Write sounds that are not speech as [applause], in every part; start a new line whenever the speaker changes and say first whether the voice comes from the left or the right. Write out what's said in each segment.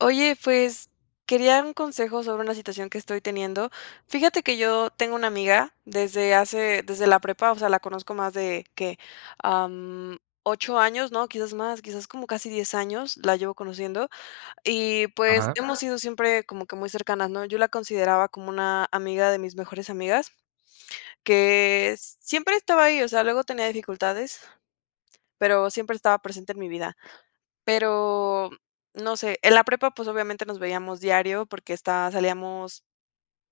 left: Oye, pues, quería un consejo sobre una situación que estoy teniendo. Fíjate que yo tengo una amiga desde hace desde la prepa, o sea, la conozco más de, ¿qué?, am, 8 años, ¿no? Quizás más, quizás como casi 10 años la llevo conociendo. Y, pues,
right: Ajá.
left: hemos sido siempre como que muy cercanas, ¿no? Yo la consideraba como una amiga de mis mejores amigas, que siempre estaba ahí, o sea, luego tenía dificultades, pero siempre estaba presente en mi vida. Pero, no sé, en la prepa, pues, obviamente nos veíamos diario porque esta salíamos,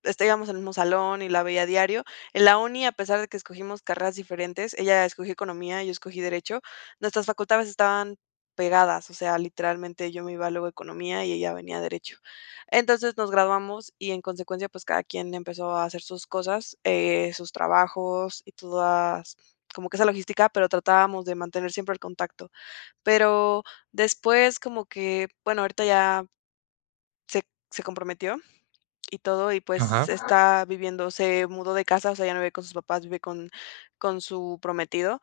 left: este, íbamos al mismo salón y la veía diario. En la uni, a pesar de que escogimos carreras diferentes, ella escogió economía y yo escogí derecho, nuestras facultades estaban pegadas, o sea, literalmente yo me iba luego a economía y ella venía a derecho. Entonces, nos graduamos y, en consecuencia, pues, cada quien empezó a hacer sus cosas, eh, sus trabajos y todas como que esa logística, pero tratábamos de mantener siempre el contacto. Pero después como que, bueno, ahorita ya se se comprometió y todo, y pues,
right: Ajá.
left: está viviendo se mudó de casa, o sea, ya no vive con sus papás, vive con con su prometido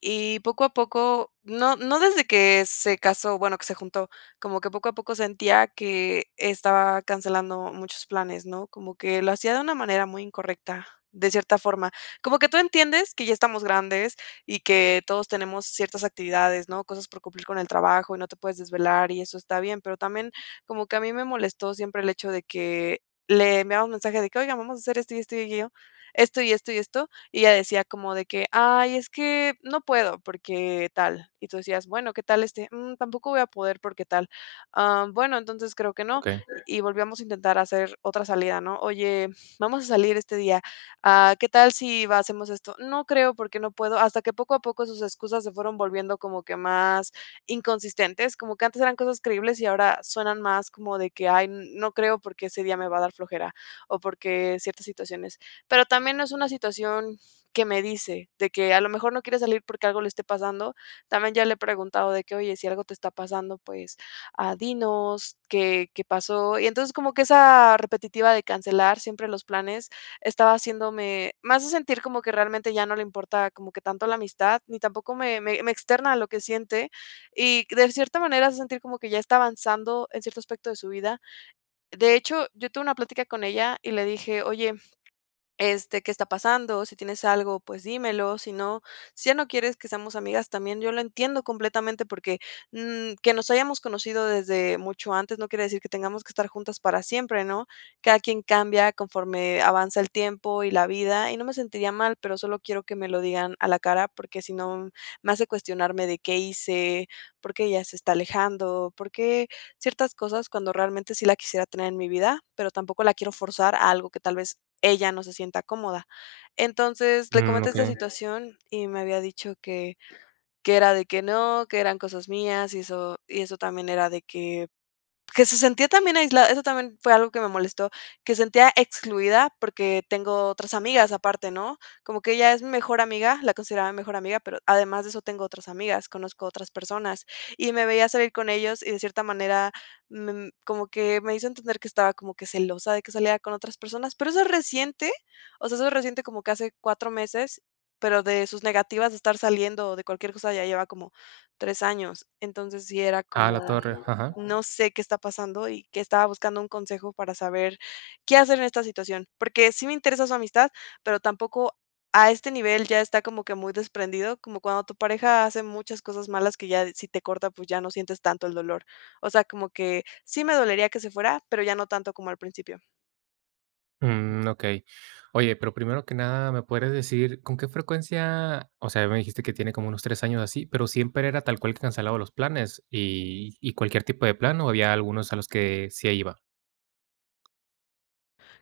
left: y, poco a poco no no desde que se casó, bueno, que se juntó, como que poco a poco sentía que estaba cancelando muchos planes, ¿no? Como que lo hacía de una manera muy incorrecta, de cierta forma. Como que tú entiendes que ya estamos grandes y que todos tenemos ciertas actividades, ¿no?, cosas por cumplir con el trabajo y no te puedes desvelar y eso está bien. Pero también como que a mí me molestó siempre el hecho de que le enviabamos mensaje de que: "Oigan, vamos a hacer esto, y esto y aquello, esto, y esto, y esto". Y ella decía como de que: "Ay, es que no puedo porque tal". Y tú decías: "Bueno, ¿qué tal este?". "Mm, tampoco voy a poder porque tal". "Am, bueno, entonces creo que no",
right: Okey.
left: y volviamos a intentar hacer otra salida, ¿no? "Oye, vamos a salir este día, ah, ¿qué tal si hacemos esto?". "No creo porque no puedo". Hasta que poco a poco sus excusas se fueron volviendo como que más inconsistentes, como que antes eran cosas creíbles y ahora suenan más como de que: "Ay, no creo porque ese día me va a dar flojera" o porque ciertas situaciones. Pero también no es una situación que me dice, de que a lo mejor no quiere salir porque algo le esté pasando. También ya le he preguntado de que: "Oye, si algo te está pasando, pues, ah, dinos qué qué pasó". Y entonces como que esa repetitiva de cancelar siempre los planes estaba haciéndome, más de sentir como que realmente ya no le importa como que tanto la amistad, ni tampoco me me me externa a lo que siente, y, de cierta manera, hace sentir como que ya está avanzando en cierto aspecto de su vida. De hecho, yo tuve una plática con ella y le dije: "Oye, este, ¿qué está pasando? Si tienes algo, pues, dímelo. Si no, si ya no quieres que seamos amigas, también, yo lo entiendo completamente porque, mm, que nos hayamos conocido desde mucho antes no quiere decir que tengamos que estar juntas para siempre", ¿no? Cada quien cambia conforme avanza el tiempo y la vida, y no me sentiría mal, pero solo quiero que me lo digan a la cara, porque si no, me hace cuestionarme de: "¿Qué hice? ¿Por qué ella se está alejando?". Por qué ciertas cosas, cuando realmente sí la quisiera tener en mi vida, pero tampoco la quiero forzar a algo que tal vez ella no se sienta cómoda. Entonces, le
right: Mm.
left: comenté esta
right: Okey.
left: situación y me había dicho que que era de que no, que eran cosas mías y eso y eso también era de que que se sentía también aislada. Eso también fue algo que me molestó, que se sentía excluida porque tengo otras amigas aparte, ¿no? Como que ella es mi mejor amiga la consideraba mi mejor amiga, pero además de eso tengo otras amigas, conozco otras personas. Y me veía salir con ellos y de cierta manera me como que me hizo entender que estaba como que celosa de que saliera con otras personas. Pero eso es reciente, o sea, eso es reciente, como que hace 4 meses, pero de sus negativas a estar saliendo o de cualquier cosa ya lleva como 3 años. Entonces sí era
right: A la
left: como:
right: torre. Ajá.
left: "No sé qué está pasando", y que estaba buscando un consejo para saber qué hacer en esta situación. Porque sí me interesa su amistad, pero tampoco a este nivel. Ya está como que muy desprendido, como cuando tu pareja hace muchas cosas malas que ya de, si te corta, pues, ya no sientes tanto el dolor. O sea, como que sí me dolería que se fuera, pero ya no tanto como al principio.
right: Mm. Okey. Oye, pero primero que nada, me podrías decir ¿con qué frecuencia? O sea, a mí me dijiste que tiene como unos 3 años así, ¿pero siempre era tal cual que cancelaba los planes y y cualquier tipo de plan, o había algunos a los que sí iba?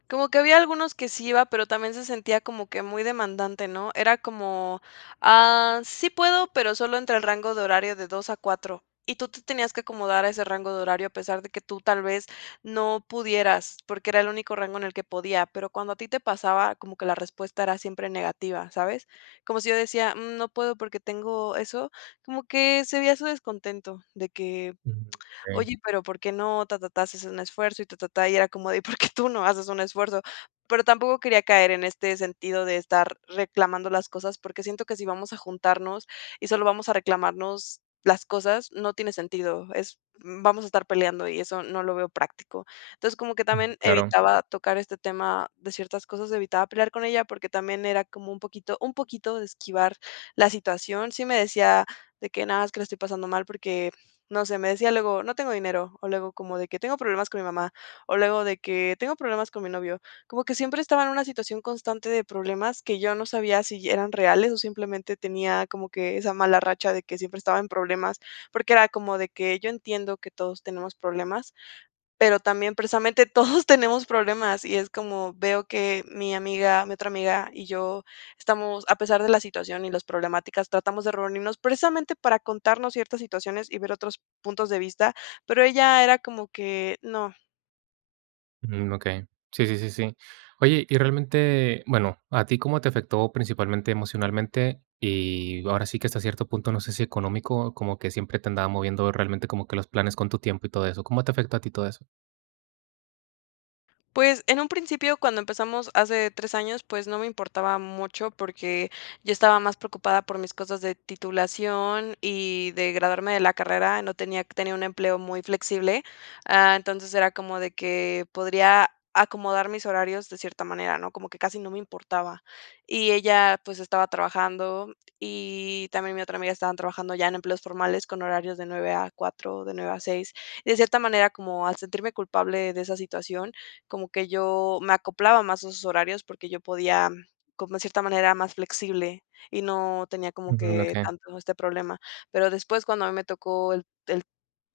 left: Como que había algunos que sí iba, pero también se sentía como que muy demandante, ¿no? Era como: "Ah, sí puedo, pero solo entre el rango de horario de 2 a 4". Y tú te tenías que acomodar a ese rango de horario a pesar de que tú tal vez no pudieras, porque era el único rango en el que podía, pero cuando a ti te pasaba, como que la respuesta era siempre negativa, ¿sabes? Como si yo decía: "Mm, no puedo porque tengo eso". Como que se veía su descontento de que:
right: Mm. Okey.
left: "Oye, y pero, ¿por qué no? Ta ta ta, si haces un esfuerzo y ta ta ta". Y era como de: "¿Y por qué tú no haces un esfuerzo?". Pero tampoco quería caer en este sentido de estar reclamando las cosas, porque siento que si vamos a juntarnos y solo vamos a reclamarnos las cosas, no tiene sentido. Es vamos a estar peleando y eso no lo veo práctico. Entonces, como que
right: Mm.
left: también
right: Claro.
left: evitaba tocar este tema de ciertas cosas, evitaba pelear con ella porque también era como un poquito un poquito de esquivar la situación. Sí me decía de que: "No, es que la estoy pasando mal porque", no sé, me decía luego: "No tengo dinero", o luego como de que: "Tengo problemas con mi mamá", o luego de que: "Tengo problemas con mi novio". Como que siempre estaba en una situación constante de problemas, que yo no sabía si eran reales o simplemente tenía como que esa mala racha de que siempre estaba en problemas. Porque era como de que, yo entiendo que todos tenemos problemas, pero también precisamente todos tenemos problemas. Y es como veo que mi amiga, mi otra amiga y yo estamos, a pesar de la situación y las problemáticas, tratamos de reunirnos precisamente para contarnos ciertas situaciones y ver otros puntos de vista, pero ella era como que no.
right: Mm, okey, sí, sí, sí, sí. Oye, y realmente, bueno, ¿a ti cómo te afectó principalmente emocionalmente? Y ahora sí que hasta cierto punto, no sé si económico, como que siempre te andaba moviendo realmente como que los planes con tu tiempo y todo eso. ¿Cómo te afectó a ti todo eso?
left: Pues, en un principio, cuando empezamos hace 3 años, pues no me importaba mucho, porque yo estaba más preocupada por mis cosas de titulación y de graduarme de la carrera. No tenía tenía un empleo muy flexible, ah, entonces, era como de que, podría acomodar mis horarios de cierta manera, ¿no?, como que casi no me importaba. Y ella, pues, estaba trabajando y también mi otra amiga estaban trabajando ya en empleos formales con horarios de 9:00-4:00, de 9:00-6:00. Y de cierta manera, como al sentirme culpable de esa situación, como que yo me acoplaba más a sus horarios porque yo podía, como en cierta manera más flexible y no tenía como
right: Mm.
left: que
right: Okey.
left: tanto este problema. Pero después cuando a mí me tocó el el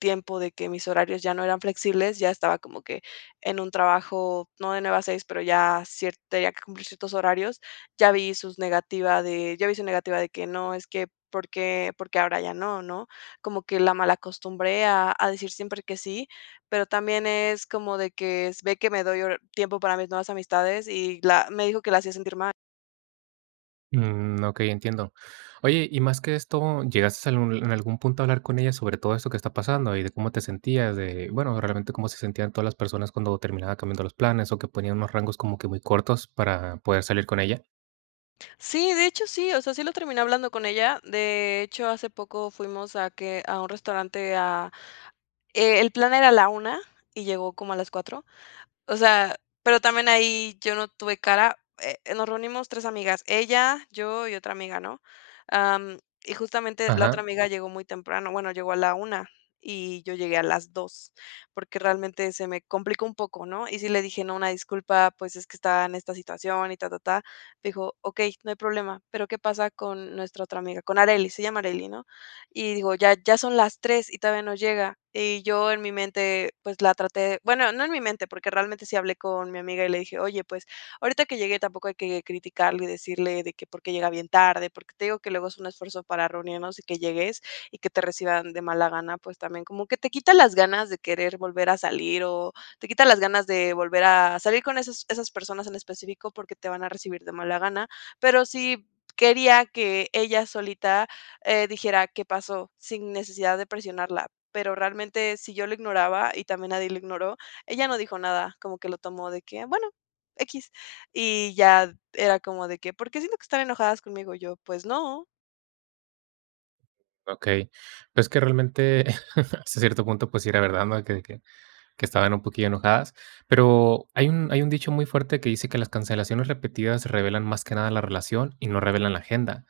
left: tiempo de que mis horarios ya no eran flexibles, ya estaba como que en un trabajo, no de 9:00-6:00, pero ya cier tenía que cumplir ciertos horarios, ya vi sus negativa de ya vi su negativa de que no, es que, por qué por qué ahora ya no, ¿no? Como que la malacostumbré a a decir siempre que sí, pero también es como de que, si ve que me doy hor tiempo para mis nuevas amistades y la me dijo que la hacía sentir mal.
right: Mm. Okey, entiendo. Oye, y más que esto, ¿llegaste a algun en algún punto a hablar con ella sobre todo esto que está pasando y de cómo te sentías? De, bueno, realmente, cómo se sentían todas las personas cuando terminaba cambiando los planes, o que ponían unos rangos como que muy cortos para poder salir con ella.
left: Sí, de hecho, sí, o sea, sí lo terminé hablando con ella. De hecho, hace poco fuimos a que a un restaurante a e el plan era a la 1:00 y llegó como a las 4:00. O sea, pero también ahí yo no tuve cara. Eh, nos reunimos 3 amigas, ella, yo y otra amiga, ¿no? Am, y justamente la
right: Ajá.
left: otra amiga llegó muy temprano. Bueno, llegó a la 1:00 y yo llegué a las 2:00, porque realmente se me complicó un poco, ¿no? Y sí le dije: "No, una disculpa, pues, es que estaba en esta situación", y ta ta-ta. Dijo: "Okey, no hay problema, pero, ¿qué pasa con nuestra otra amiga?", con Arely, se llama Arely, ¿no? Y digo: "Ya ya son las 3:00 y todavía no llega". Y yo en mi mente, pues, la traté bueno, no en mi mente, porque realmente sí hablé con mi amiga y le dije: "Oye, pues, ahorita que llegue tampoco hay que criticarle y decirle de que por qué llega bien tarde, porque te digo que luego es un esfuerzo para reunirnos y que llegues y que te reciban de mala gana, pues, también como que te quita las ganas de querer volver a salir, o te quita las ganas de volver a salir con esas esas personas en específico, porque te van a recibir de mala gana". Pero sí quería que ella solita, eh, dijera: "¿Qué pasó?", sin necesidad de presionarla. Pero realmente si yo lo ignoraba, y también nadie lo ignoró, ella no dijo nada, como que lo tomó de que: "Bueno, equis". Y ya era como de que: "¿Por qué siento que están enojadas conmigo?". Y yo: "Pues no".
right: Okey. Es que realmente, [chuckles] hasta cierto punto, pues, sí era verdad, ¿no?, de que de que que estaban un poquillo enojadas. Pero hay un hay un dicho muy fuerte que dice que las cancelaciones repetidas revelan más que nada la relación y no revelan la agenda.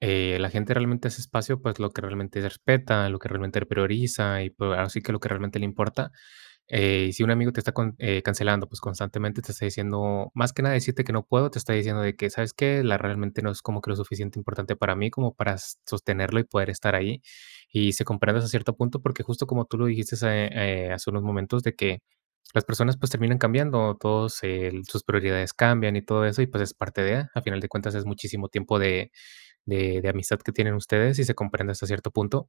right: Eh, la gente realmente hace espacio, pues, lo que realmente respeta, lo que realmente prioriza, y pues, ahora sí que lo que realmente le importa. Eh, y si un amigo te está con eh, cancelando, pues, constantemente te está diciendo más que nada decirte que no puedo, te está diciendo de que: "¿Sabes qué? La realmente no es como que lo suficiente importante para mí, como para sostenerlo y poder estar ahí". Y se comprende hasta cierto punto, porque justo como tú lo dijiste, eh eh, hace unos momentos, de que las personas, pues, terminan cambiando. Todos el sus prioridades cambian y todo eso, y pues, es parte de Al final de cuentas, es muchísimo tiempo de de de amistad que tienen ustedes, y se comprende hasta cierto punto.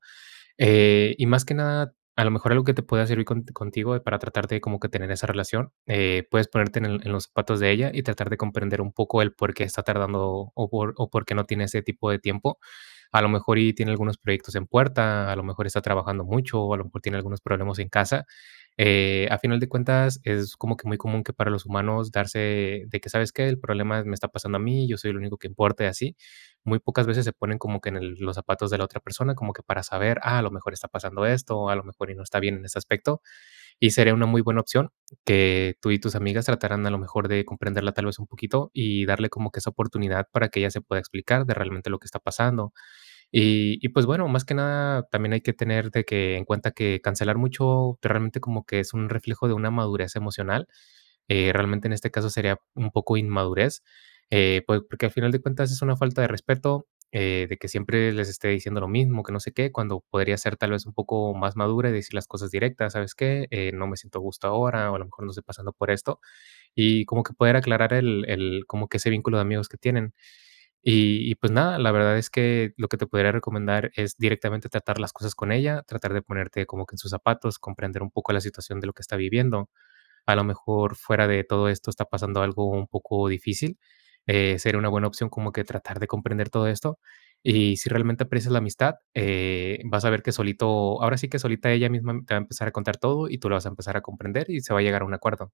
right: Eh, y más que nada, a lo mejor, algo que te pueda servir con contigo para tratar de como que tener esa relación, eh, puedes ponerte en el en los zapatos de ella y tratar de comprender un poco el porqué está tardando, o por o por qué no tiene ese tipo de tiempo. A lo mejor, y tiene algunos proyectos en puerta, a lo mejor está trabajando mucho, o a lo mejor tiene algunos problemas en casa. Eh, a final de cuentas, es como que muy común que para los humanos darse de que: "¿Sabes qué? El problema me está pasando a mí y yo soy el único que importa", y así. Muy pocas veces se ponen como que en el los zapatos de la otra persona, como que para saber: "Ah, a lo mejor está pasando esto o a lo mejor y no está bien en ese aspecto". Y sería una muy buena opción que tú y tus amigas trataran, a lo mejor, de comprenderla tal vez un poquito, y darle como que esa oportunidad para que ella se pueda explicar de realmente lo que está pasando. Y y pues bueno, más que nada también hay que tener de que en cuenta que cancelar mucho, realmente como que es un reflejo de una madurez emocional. Eh, realmente en este caso sería un poco inmadurez. Eh, po porque al final de cuentas es una falta de respeto, eh, de que siempre les esté diciendo lo mismo, que no sé qué, cuando podría ser tal vez un poco más madura y decir las cosas directas: "¿Sabes qué? Eh, no me siento a gusto ahora", o, a lo mejor ¿no?, "Estoy pasando por esto". Y como que poder aclarar el el como que ese vínculo de amigos que tienen. Y y pues nada, la verdad es que lo que te podría recomendar es directamente tratar las cosas con ella, tratar de ponerte como que en sus zapatos, comprender un poco la situación de lo que está viviendo. A lo mejor, fuera de todo esto, está pasando algo un poco difícil. Eh, sería una buena opción como que tratar de comprender todo esto, y si realmente aprecias la amistad, eh, vas a ver que solito ahora sí que solita ella misma te va a empezar a contar todo y tú lo vas a empezar a comprender y se va a llegar a un acuerdo.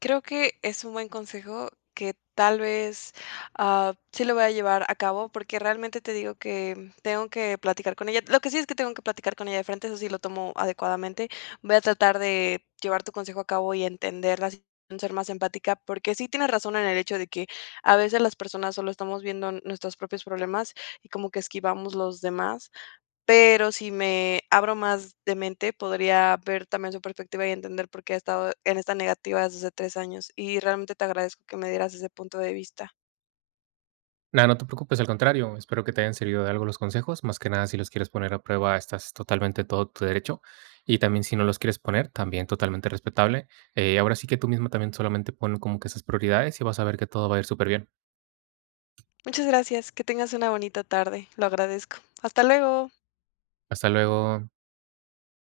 left: Creo que es un buen consejo que, tal vez, ah, sí lo voy a llevar a cabo, porque realmente te digo que tengo que platicar con ella. Lo que sí es que tengo que platicar con ella de frente, eso sí lo tomo adecuadamente. Voy a tratar de llevar tu consejo a cabo y entenderla, [unintelligible] ser más empática, porque sí, tienes razón en el hecho de que a veces las personas solo estamos viendo nuestros propios problemas y como que esquivamos los demás. Pero, si me abro más de mente, podría ver también su perspectiva y entender por qué ha estado en esta negativa desde hace 3 años. Y realmente te agradezco que me dieras ese punto de vista.
right: Nada, no te preocupes, al contrario, espero que te hayan servido de algo los consejos. Más que nada, si los quieres poner a prueba, estás totalmente en todo tu derecho, y también, si no los quieres poner, también totalmente respetable. Eh, ahora sí que tú misma también, solamente ponlo como que en sus prioridades y vas a ver que todo va a ir superbién.
left: Muchas gracias. Que tengas una bonita tarde, lo agradezco. Hasta luego.
right: Hasta luego.